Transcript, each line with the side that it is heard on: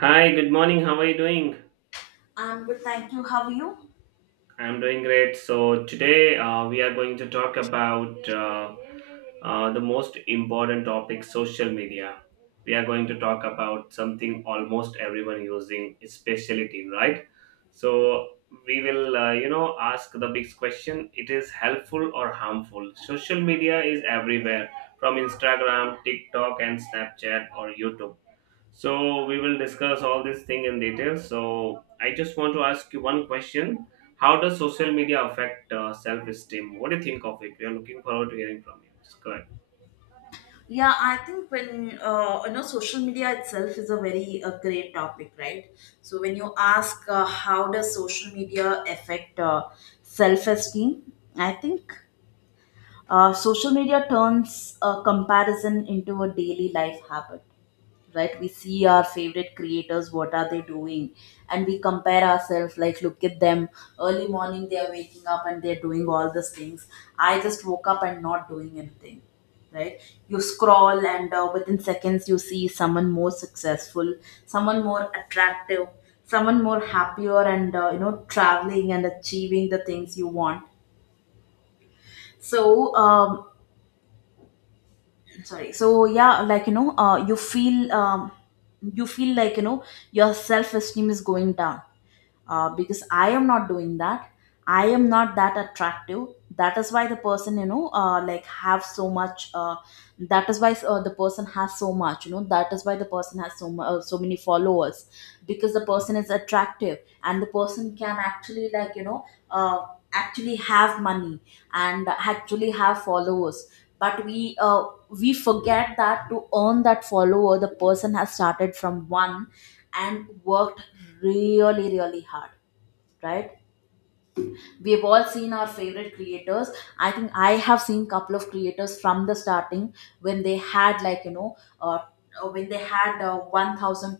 right: Hi, good morning. How are you doing?
left: I'm good, thank you. How are you?
right: I'm doing great. So, today we are going to talk about the most important topic social media. We are going to talk about something almost everyone using, especially teen, right? So, we will, ask the big question it is helpful or harmful? Social media is everywhere from Instagram, TikTok, and Snapchat or YouTube. So we will discuss all this thing in detail. So I just want to ask you one question. How does social media affect self-esteem? What do you think of it? We are looking forward to hearing from you. It's good.
left: Yeah, I think when, social media itself is a very great topic, right? So when you ask, how does social media affect self-esteem, I think social media turns comparison into a daily life habit. Right, we see our favorite creators, what are they doing, and we compare ourselves, like, look at them. Early morning they are waking up and they're doing all these things. I just woke up and not doing anything. Right. You scroll and, within seconds, you see someone more successful, someone more attractive, someone more happier, and traveling and achieving the things you want. So, sorry. So yeah, like, you feel, you feel like, your self esteem is going down, because I am not doing that. I am not that attractive. That is why the person, like, have so much. That is why the person has so much. That is why the person has so many followers, because the person is attractive and the person can actually, like, uh, actually have money, and actually have followers. But we forget that to earn that follower, the person has started from one, and worked really really hard. Right. We have all seen our favorite creators. I think I have seen couple of creators from the starting, when they had, like, you know uh, when they had 1,000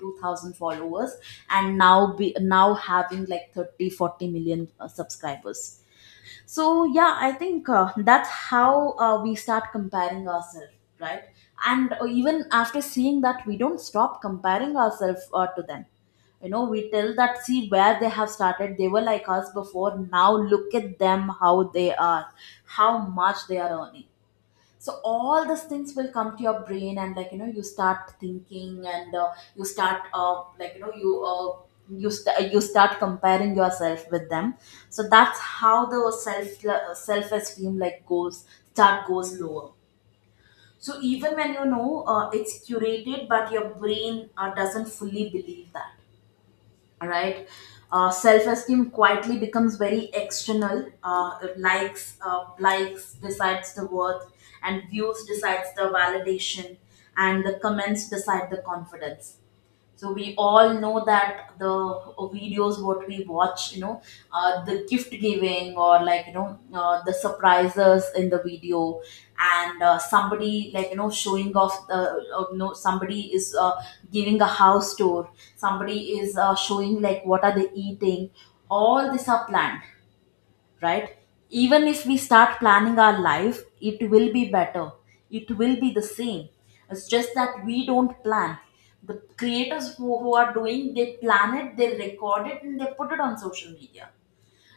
left: followers, and now having like 30, 40 million subscribers. So yeah, I think that's how we start comparing ourselves. Right. And even after seeing that, we don't stop comparing ourselves to them. You know, we tell that, see where they have started, they were like us before. Now look at them, how they are, how much they are earning. So all these things will come to your brain, and, like, you start thinking, and you start, like, you start comparing yourself with them. So that's how the self esteem like goes, start goes lower. So even when you know, it's curated, but your brain doesn't fully believe that. All right. Self-esteem quietly becomes very external. Likes decides the worth, and views decides the validation, and the comments decide the confidence. So we all know that the videos what we watch, the gift giving, or, like, the surprises in the video. And somebody, like, showing off the, somebody is giving a house tour, somebody is showing like what are they eating. All these are planned, right? Even if we start planning our life, it will be better. It will be the same. It's just that we don't plan. The creators who are doing, they plan it, they record it, and they put it on social media.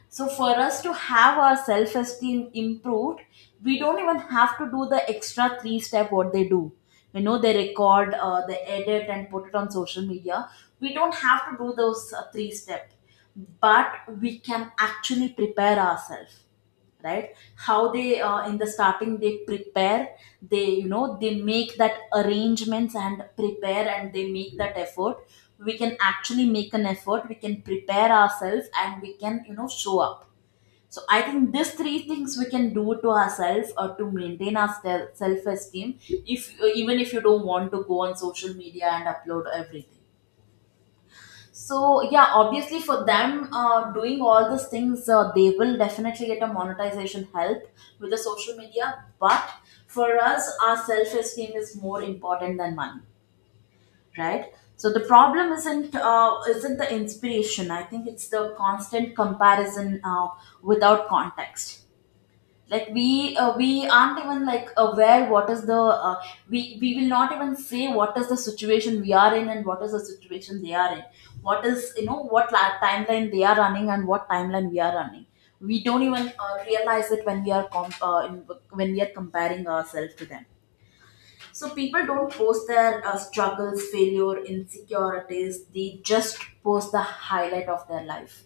left: So for us to have our self esteem improved, we don't even have to do the extra three step what they do. They record, they edit, and put it on social media. We don't have to do those three step, but we can actually prepare ourselves. Right. How they, in the starting they prepare, they you know they make that arrangements and prepare, and they make that effort. We can actually make an effort, we can prepare ourselves, and we can, show up. So I think these three things we can do to ourselves, or to maintain our self esteem, if even if you don't want to go on social media and upload everything. So yeah, obviously for them, doing all these things, they will definitely get a monetization help with the social media. But for us, our self esteem is more important than money, right? So the problem isn't the inspiration. I think it's the constant comparison, without context. Like, we aren't even like aware what is the, uh, we will not even say what is the situation we are in, and what is the situation they are in. What is, timeline they are running, and what timeline we are running. We don't even realize it when we are com- in, when we are comparing ourselves to them. So people don't post their struggles, failure, insecurities, they just post the highlight of their life.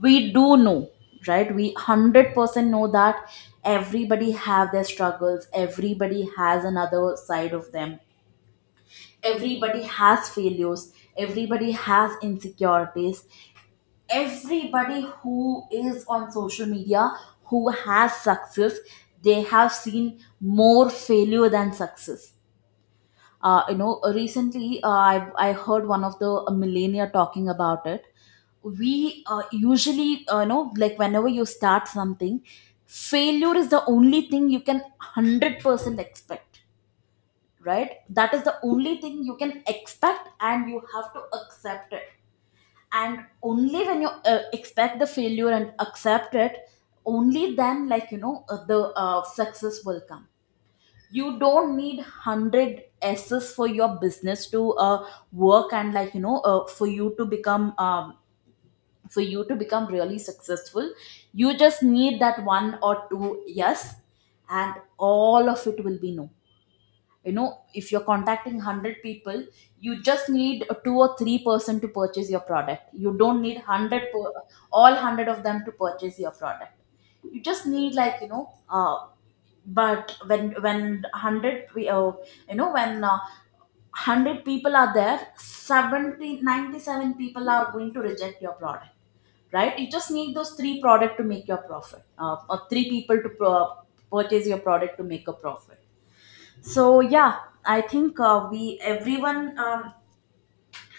left: We do know, right? We 100% know that everybody have their struggles, everybody has another side of them, everybody has failures, everybody has insecurities. Everybody who is on social media, who has success, they have seen more failure than success. Recently, I heard one of the millennia talking about it. We, usually, like, whenever you start something, failure is the only thing you can 100% expect. Right, that is the only thing you can expect, and you have to accept it. And only when you expect the failure and accept it, only then, like, the success will come. You don't need 100 S's for your business to work, and, like, for you to become, really successful. You just need that one or two yes, and all of it will be no you know if you're contacting 100 people, you just need a two or three person to purchase your product. You don't need 100 all 100 of them to purchase your product. You just need, like, but when 100 we oh, you know when 100 people are there, 70 97 people are going to reject your product. Right, you just need those three product to make your profit, or three people to purchase your product to make a profit. So yeah, I think, we everyone um,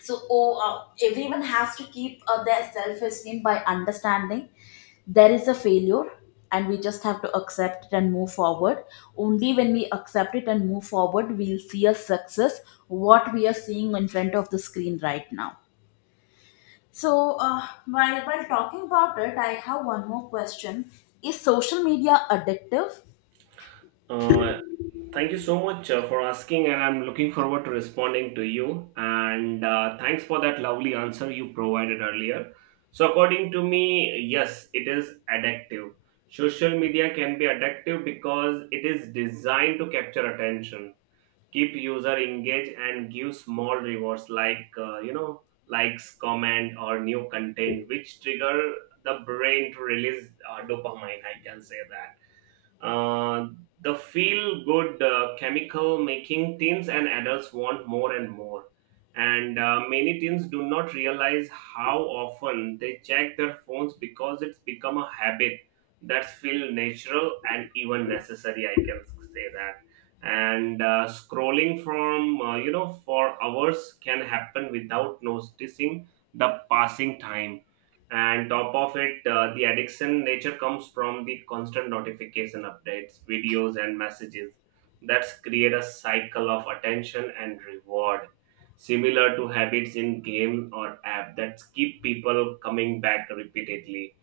left: so oh, uh, everyone has to keep their self-esteem by understanding there is a failure, and we just have to accept it and move forward. Only when we accept it and move forward, we'll see a success, what we are seeing in front of the screen right now. So, while talking about it, I have one more question, is social media addictive?
right: Uh, Thank you so much for asking, and I'm looking forward to responding to you. And thanks for that lovely answer you provided earlier. So according to me, yes, it is addictive. Social media can be addictive because it is designed to capture attention, keep user engaged, and give small rewards like likes, comment, or new content which trigger the brain to release dopamine, I can say that. uh, the feel good chemical making teens and adults want more and more. And many teens do not realize how often they check their phones because it's become a habit that feels natural and even necessary. I can say that. And scrolling from for hours can happen without noticing the passing time. And top of it the addiction nature comes from the constant notification, updates, videos, and messages that's create a cycle of attention and reward, similar to habits in game or app that keep people coming back repeatedly.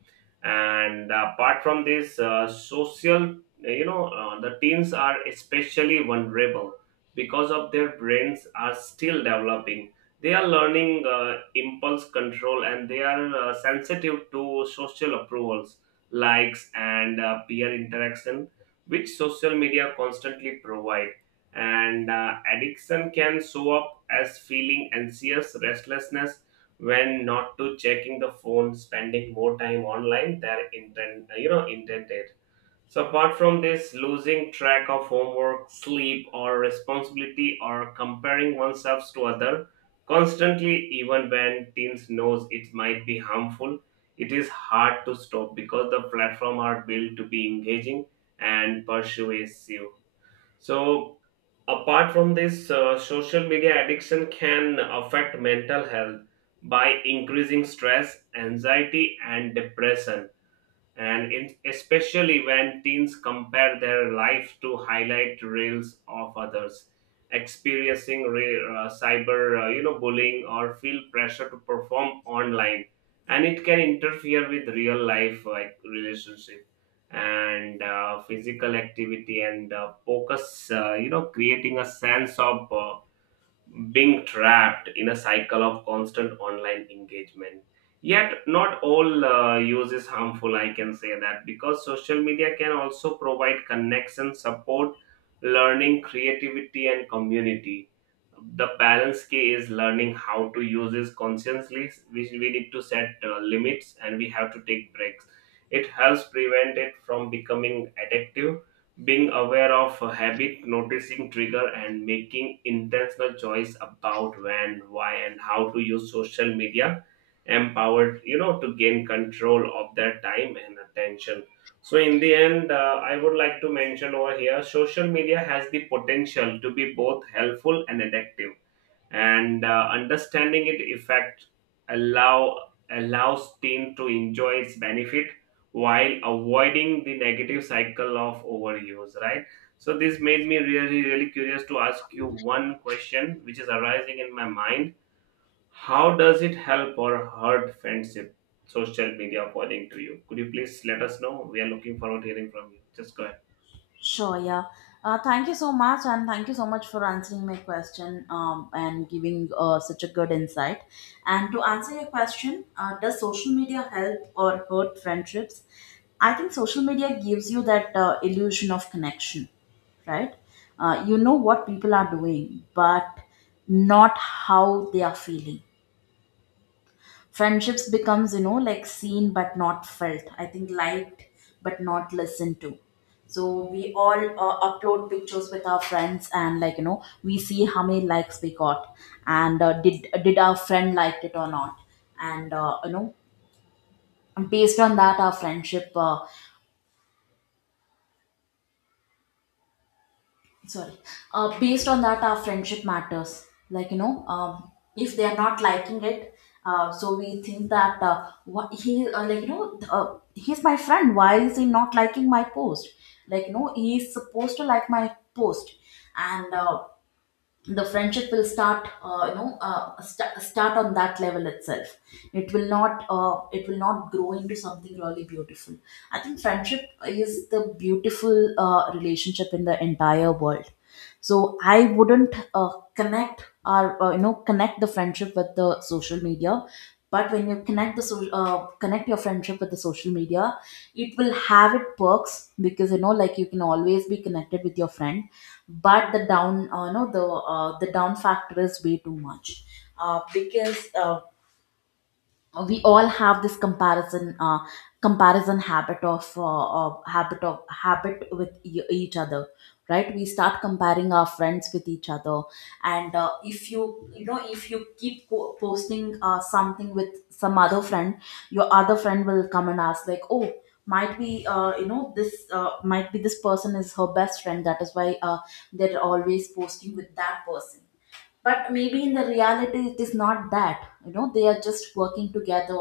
right: And apart from this, social, the teens are especially vulnerable because of their brains are still developing. They are learning impulse control, and they are sensitive to social approvals, likes, and peer interaction, which social media constantly provide. And addiction can show up as feeling anxious, restlessness when not to checking the phone, spending more time online than intent, intended. So, apart from this, losing track of homework, sleep, or responsibility, or comparing oneself to other constantly, even when teens knows it might be harmful, it is hard to stop because the platform are built to be engaging and persuasive. So, apart from this, social media addiction can affect mental health by increasing stress, anxiety, and depression, and in, especially when teens compare their life to highlight reels of others, experiencing cyber bullying or feel pressure to perform online. And it can interfere with real life like relationship and physical activity and focus, creating a sense of being trapped in a cycle of constant online engagement. Yet, not all use is harmful, I can say that, because social media can also provide connection, support, learning, creativity, and community. The balance key is learning how to use this consciously. We need to set limits, and we have to take breaks. It helps prevent it from becoming addictive. Being aware of a habit, noticing trigger, and making intentional choice about when, why, and how to use social media empowered, to gain control of their time and attention. So in the end, I would like to mention over here social media has the potential to be both helpful and addictive, and understanding it effect allow allows team to enjoy its benefit while avoiding the negative cycle of overuse, right? So this made me really really curious to ask you one question which is arising in my mind. How does it help or hurt friendship, social media, according to you? Could you please let us know? We are looking forward to hearing from you. Just go ahead.
left: Sure, yeah. Thank you so much, and thank you so much for answering my question, and giving such a good insight. And to answer your question, does social media help or hurt friendships? I think social media gives you that illusion of connection, right? You know what people are doing, but not how they are feeling. Friendships becomes, like, seen but not felt, I think, liked but not listened to. So we all upload pictures with our friends, and, like, we see how many likes we got, and did our friend liked it or not. And, based on that our friendship, sorry, based on that our friendship matters, like, if they are not liking it, so we think that, what he like, he's my friend, why is he not liking my post? Like, he's supposed to like my post. And the friendship will start you know st- start on that level itself. It will not grow into something really beautiful. I think friendship is the beautiful relationship in the entire world. So I wouldn't connect or you know connect the friendship with the social media. But when you connect your friendship with the social media, it will have it perks, because, like, you can always be connected with your friend. But the down, no, the the down factor is way too much, because, we all have this comparison, habit of habit with each other. Right, we start comparing our friends with each other. And if you keep posting, something with some other friend, your other friend will come and ask, like, oh, might be, this, might be this person is her best friend, that is why they're always posting with that person. But maybe in the reality it is not that, they are just working together.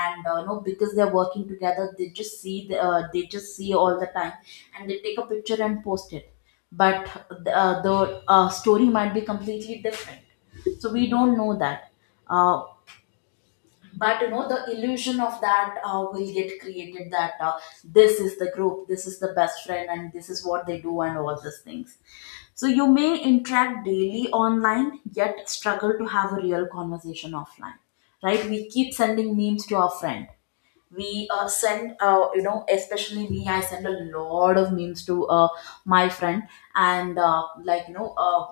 left: And because they're working together, they just see all the time, and they take a picture and post it. But the story might be completely different. So we don't know that, uh, but You know, the illusion of that will get created that this is the group, this is the best friend, and this is what they do and all these things. So you may interact daily online yet struggle to have a real conversation offline. Right, we keep sending memes to our friend. We send especially me, I send a lot of memes to my friend. And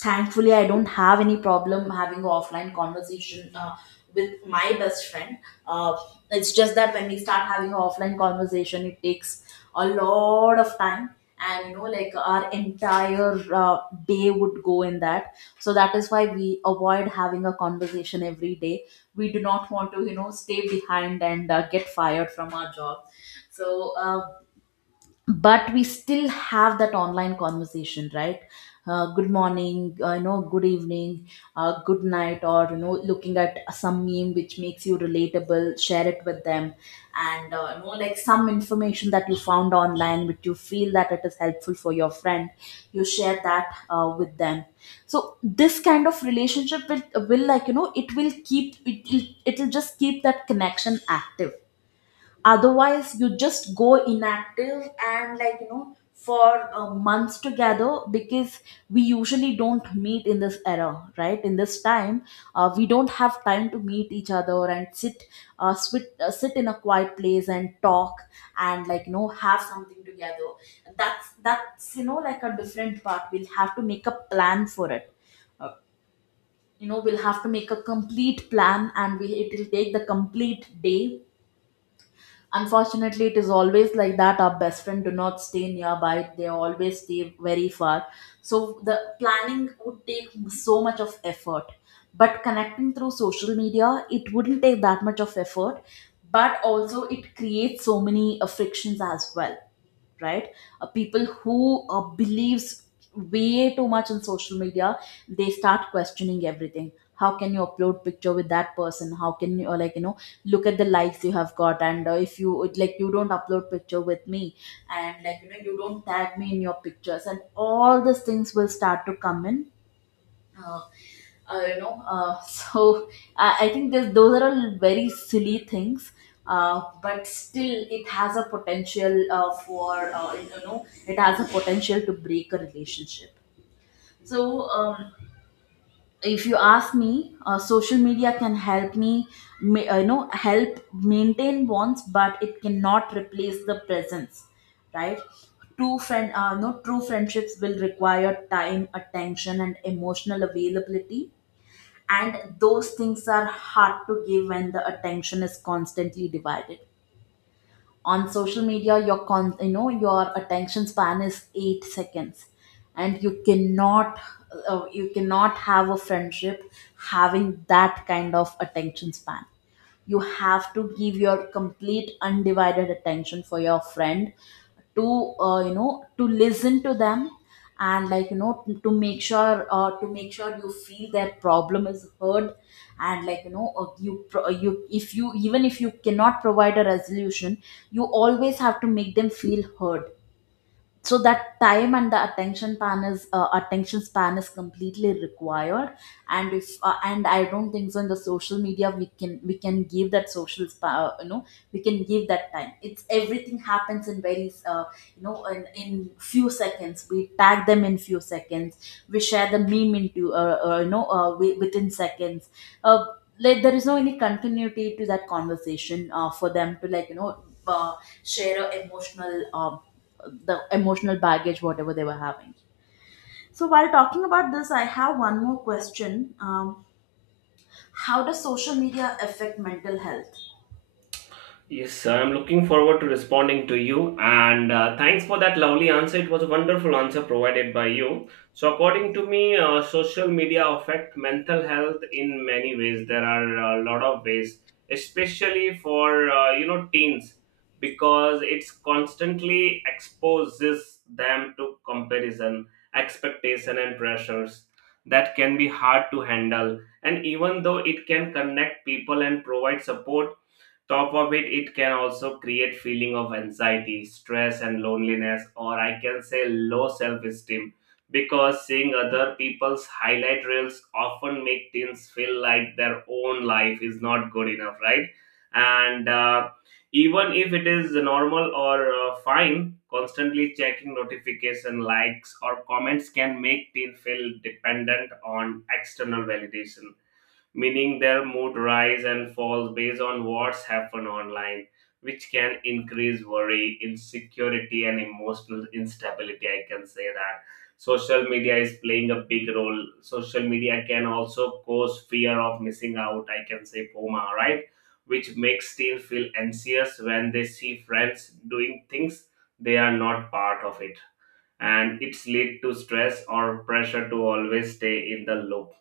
left: thankfully I don't have any problem having an offline conversation with my best friend. uh, it's just that when we start having an offline conversation it takes a lot of time. And you know, like our entire day would go in that. So that is why we avoid having a conversation every day. We do not want to, you know, stay behind and get fired from our job. so uh, but we still have that online conversation, right? Good morning, you know, good evening, good night, or you know, looking at some meme which makes you relatable, share it with them. And you know, like some information that you found online which you feel that it is helpful for your friend, you share that with them. So this kind of relationship will, like you know, it will keep it, it, it'll just keep that connection active. Otherwise you just go inactive and like you know for months together, because we usually don't meet in this era, right, in this time. We don't have time to meet each other and sit, sit in a quiet place and talk, and like you know, have something together. That's you know, like a different part, we'll have to make a plan for it. uh, you know, we'll have to make a complete plan and we, it will take the complete day. Unfortunately it is always like that, our best friend do not stay nearby, they always stay very far. So the planning would take so much of effort, but connecting through social media it wouldn't take that much of effort. But also it creates so many frictions as well, right? People who believes way too much in social media, they start questioning everything: how can you upload picture with that person, how can you, or like you know, look at the likes you have got, and if you, like, you don't upload picture with me, and like you know you don't tag me in your pictures, and all these things will start to come in. uh, so I think that those are all very silly things. But still it has a potential for you know, it has a potential to break a relationship. So if you ask me, social media can help me you know, help maintain bonds, but it cannot replace the presence, right? True friend, no true friendships will require time, attention, and emotional availability. And those things are hard to give when the attention is constantly divided. On social media, your con you know your attention span is 8 seconds, and you cannot, you cannot have a friendship having that kind of attention span. You have to give your complete undivided attention for your friend to, you know, to listen to them, and like you know, to make sure, to make sure you feel their problem is heard. And like you know, you, if you, even if you cannot provide a resolution, you always have to make them feel heard. So that time and the attention span is, attention span is completely required. And if and I don't think so, in the social media we can give that you know, we can give that time. It's everything happens in very, you know, in few seconds we tag them, in few seconds we share the meme into within seconds. uh, like there is no any continuity to that conversation for them to, like you know, uh, share a emotional, the emotional baggage, whatever they were having. So, while talking about this, I have one more question. Um, how does social media affect mental health?
right: Yes, I'm looking forward to responding to you. And thanks for that lovely answer. It was a wonderful answer provided by you. So, according to me, social media affect mental health in many ways. There are a lot of ways, especially for teens, because it's constantly exposes them to comparison, expectation, and pressures that can be hard to handle. And even though it can connect people and provide support, top of it, it can also create feeling of anxiety, stress, and loneliness, or I can say low self-esteem, because seeing other people's highlight reels often make teens feel like their own life is not good enough, right? And even if it is normal or fine, constantly checking notification, likes, or comments can make teen feel dependent on external validation, meaning their mood rise and falls based on what's happened online, which can increase worry, insecurity, and emotional instability. I can say that social media is playing a big role. Social media can also cause fear of missing out. I can say FOMA, right? Which makes teens feel anxious when they see friends doing things they are not part of, it and it's lead to stress or pressure to always stay in the loop.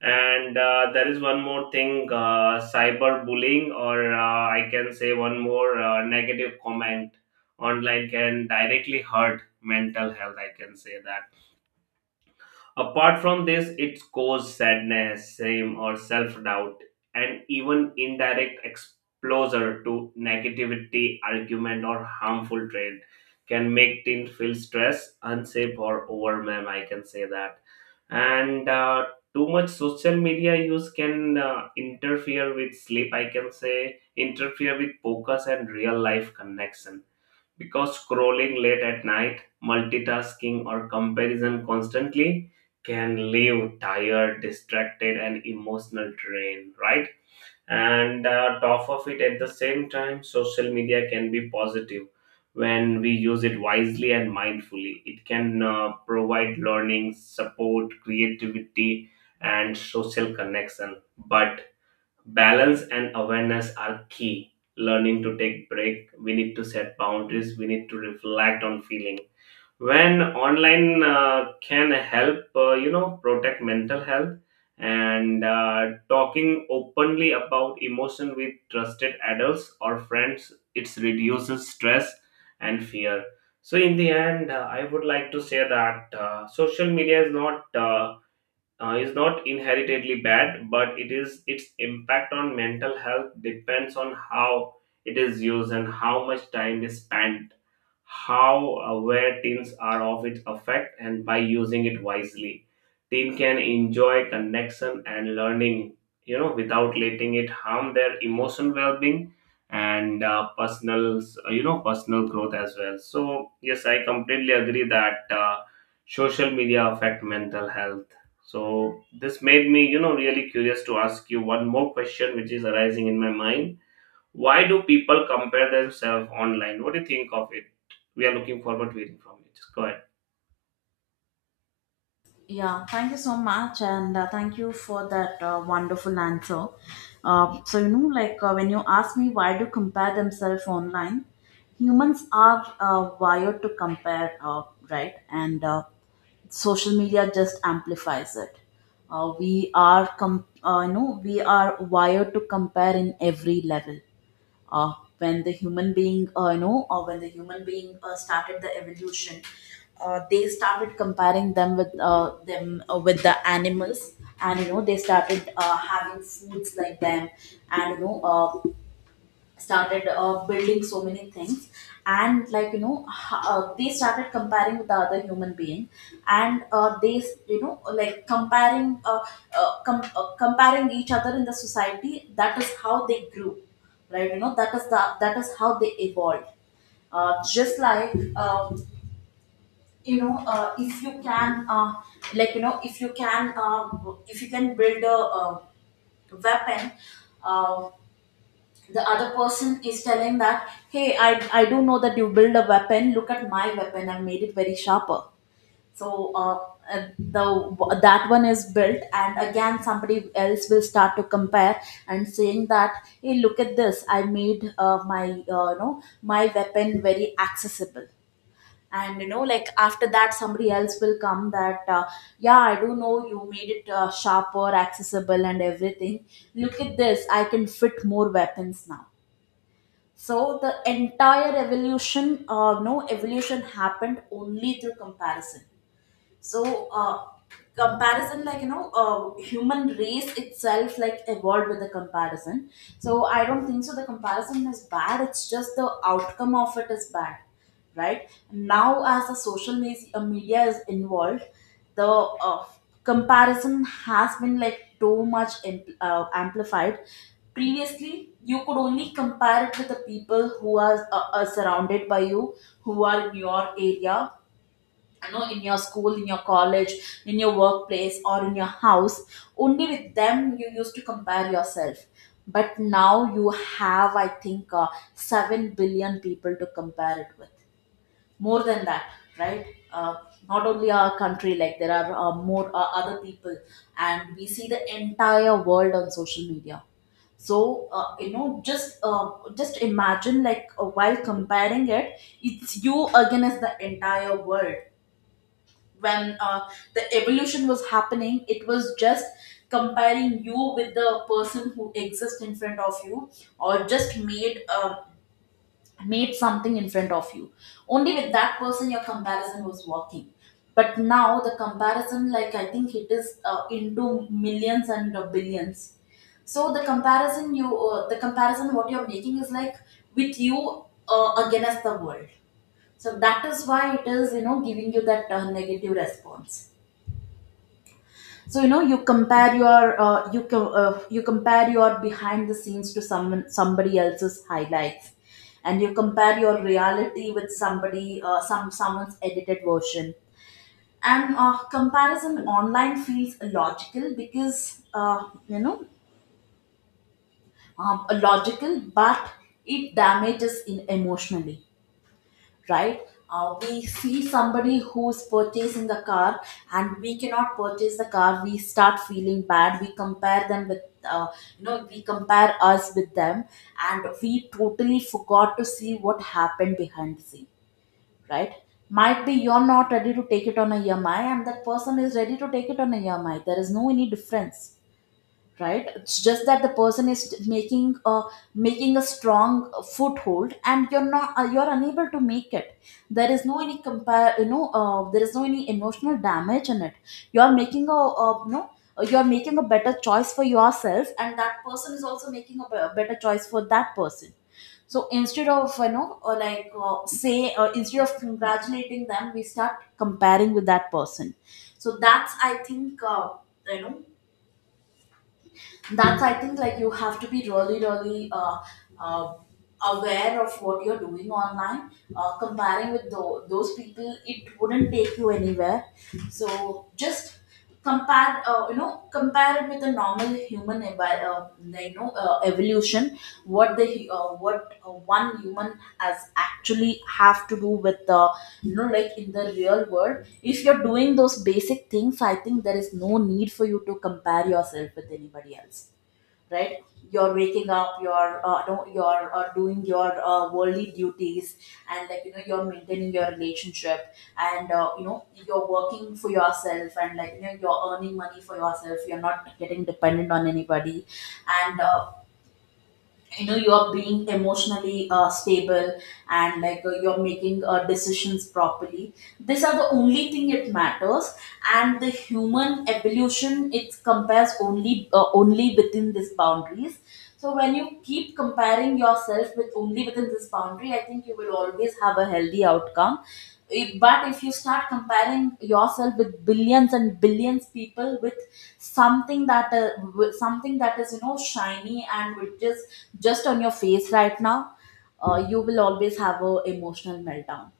right: And there is one more thing, cyberbullying, or I can say one more negative comment online can directly hurt mental health. I can say that. Apart from this, it causes sadness, shame, or self doubt, and even indirect exposure to negativity, argument, or harmful trade can make teens feel stressed, unsafe, or overwhelmed. I can say that. And too much social media use can interfere with sleep, I can say, interfere with focus and real life connection, because scrolling late at night, multitasking, or comparison constantly can leave tired, distracted, and emotional drain, right? And top of it, at the same time, social media can be positive when we use it wisely and mindfully. It can provide learning, support, creativity, and social connection. But balance and awareness are key. Learning to take break. We need to set boundaries. We need to reflect on feeling. When online can help, protect mental health and talking openly about emotion with trusted adults or friends. It reduces stress and fear. So in the end, I would like to say that social media is not. Is not inherently bad, but it is its impact on mental health depends on how it is used and how much time is spent, how aware teens are of its effect, and by using it wisely, teen can enjoy connection and learning, without letting it harm their emotional well-being and personal, personal growth as well. So yes, I completely agree that. Social media affect mental health. So this made me, really curious to ask you one more question which is arising in my mind. Why do people compare themselves online? What do you think of it? We are looking forward to hearing from you. Just go ahead.
left: Yeah, thank you so much, and thank you for that wonderful answer. So you know, like when you ask me why do compare themselves online, humans are wired to compare, right? And social media just amplifies it. You know, we are wired to compare in every level. uh, when the human being, you know or when the human being started the evolution, they started comparing them with the animals, and you know they started having foods like them, and you know started building so many things. And like you know, they started comparing with the other human being, and you know, like comparing, comparing each other in the society. That is how they grew, right? You know, that is how they evolved. Uh, just like you know if you can like you know if you can If you can build a weapon, um, the other person is telling that, hey, I do know that you build a weapon, look at my weapon, I made it very sharper. So the that one is built, and again somebody else will start to compare and saying that, hey, look at this, I made my you know, my weapon very accessible. And you know, like after that somebody else will come that, yeah, I do know you made it sharper, accessible, and everything, look at this, I can fit more weapons now. So the entire evolution, no evolution happened only through comparison. So comparison, like you know, human race itself, like, evolved with the comparison. So I don't think so the comparison is bad, it's just the outcome of it is bad, right? Now as the media is involved, the comparison has been, like, too much amplified. Previously you could only compare it with the people who are surrounded by you, who are in your area, you know, in your school, in your college, in your workplace, or in your house. Only with them you used to compare yourself. But now you have, I think, 7 billion people to compare it with, more than that, right? uh, Not only our country, like there are more other people, and we see the entire world on social media. So uh, you know just uh, just imagine, like, while comparing it, it's you against the entire world. When the evolution was happening, it was just comparing you with the person who exists in front of you, or just made, made something in front of you. Only with that person your comparison was working. But now the comparison, like, I think it is into millions and billions. So the comparison you, the comparison what you're making is like with you against the world. So that is why it is, you know, giving you that negative response. So you know, you compare your behind the scenes to someone somebody else's highlights, and you compare your reality with somebody some someone's edited version. And comparison online feels logical because, logical, but it damages in emotionally, right? We see somebody who's purchasing a car and we cannot purchase the car. We start feeling bad. We compare them with, uh, you know, we compare us with them, and we totally forgot to see what happened behind the scene, right? Might be you're not ready to take it on a EMI and that person is ready to take it on a EMI. There is no any difference, right? It's just that the person is making a, making a strong foothold, and you're not, you're unable to make it. There is no any compare, there is no any emotional damage in it. You're making a you know, you're making a better choice for yourself, and that person is also making a better choice for that person. So instead of, you know, or like say instead of congratulating them, we start comparing with that person. So that's, I think, you know that's, I think, like, you have to be really, really uh, aware of what you're doing online. Comparing with those people, it wouldn't take you anywhere. So just compare, you know, compare it with a normal human evolution. What the what one human has actually have to do with the, you know, like in the real world. If you're doing those basic things, I think there is no need for you to compare yourself with anybody else, right? You're waking up, you're no, you're doing your worldly duties, and like you know you're maintaining your relationship, and you know you're working for yourself, and like you know you're earning money for yourself, you're not getting dependent on anybody. And you know, you are being emotionally stable, and like you're making decisions properly. These are the only thing it matters, and the human evolution, it compares only, only within these boundaries. So when you keep comparing yourself with only within this boundary, I think you will always have a healthy outcome. But if you start comparing yourself with billions and billions people, with something that, with something that is, you know, shiny and which is just on your face right now, you will always have a emotional meltdown.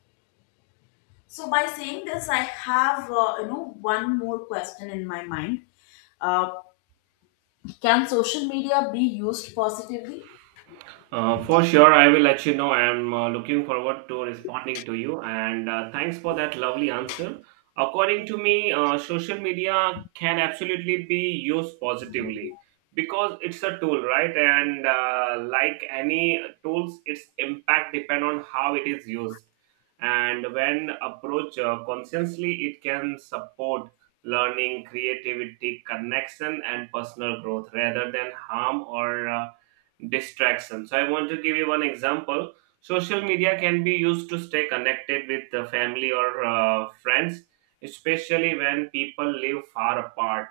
left: So by saying this, I have, you know, one more question in my mind. uh, can social media be used positively?
right: For sure, I will let you know. I'm looking forward to responding to you, and thanks for that lovely answer. According to me, social media can absolutely be used positively because it's a tool, right? And like any tools, its impact depend on how it is used. And when approached consciously, it can support learning, creativity, connection, and personal growth rather than harm or distraction. So I want to give you one example. Social media can be used to stay connected with the family or friends, especially when people live far apart,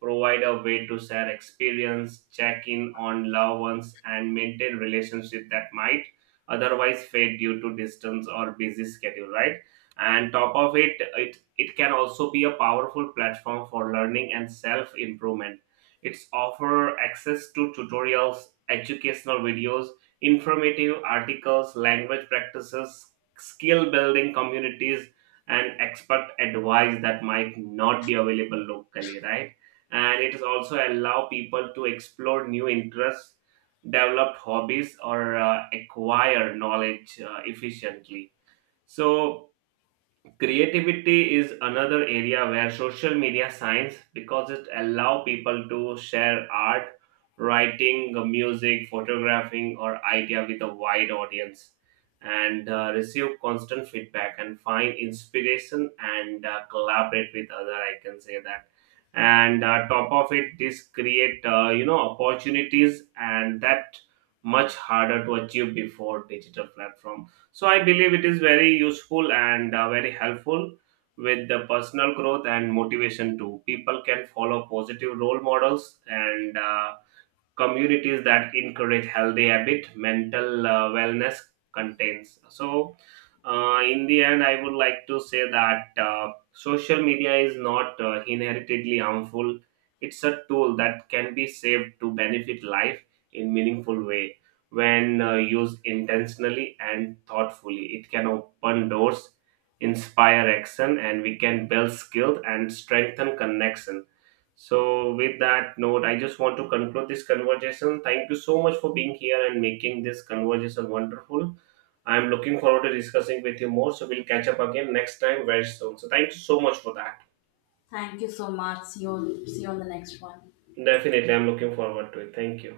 right: provide a way to share experience, check in on loved ones, and maintain relationships that might otherwise fade due to distance or busy schedule, right? And top of it, it can also be a powerful platform for learning and self improvement. It's offer access to tutorials, educational videos, informative articles, language practices, skill building communities, and expert advice that might not be available locally, right? And it is also allow people to explore new interests, develop hobbies, or acquire knowledge efficiently. So creativity is another area where social media shines because it allows people to share art, writing, music, photographing, or idea with a wide audience and receive constant feedback and find inspiration and collaborate with other, I can say that. And top of it, this create opportunities, and that much harder to achieve before digital platform. So I believe it is very useful and very helpful with the personal growth and motivation too. People can follow positive role models and communities that encourage healthy habit, mental wellness contains. So in the end, I would like to say that social media is not inheritedly harmful. It's a tool that can be saved to benefit life in meaningful way. When used intentionally and thoughtfully, it can open doors, inspire action, and we can build skills and strengthen connection. So, with that note, I just want to conclude this conversation. Thank you so much for being here and making this conversation wonderful. I'm looking forward to discussing with you more. So, we'll catch up again next time very soon. So, thank you so much for that.
left: Thank you so much. See you, see you on the next one.
right: Definitely, I'm looking forward to it. Thank you.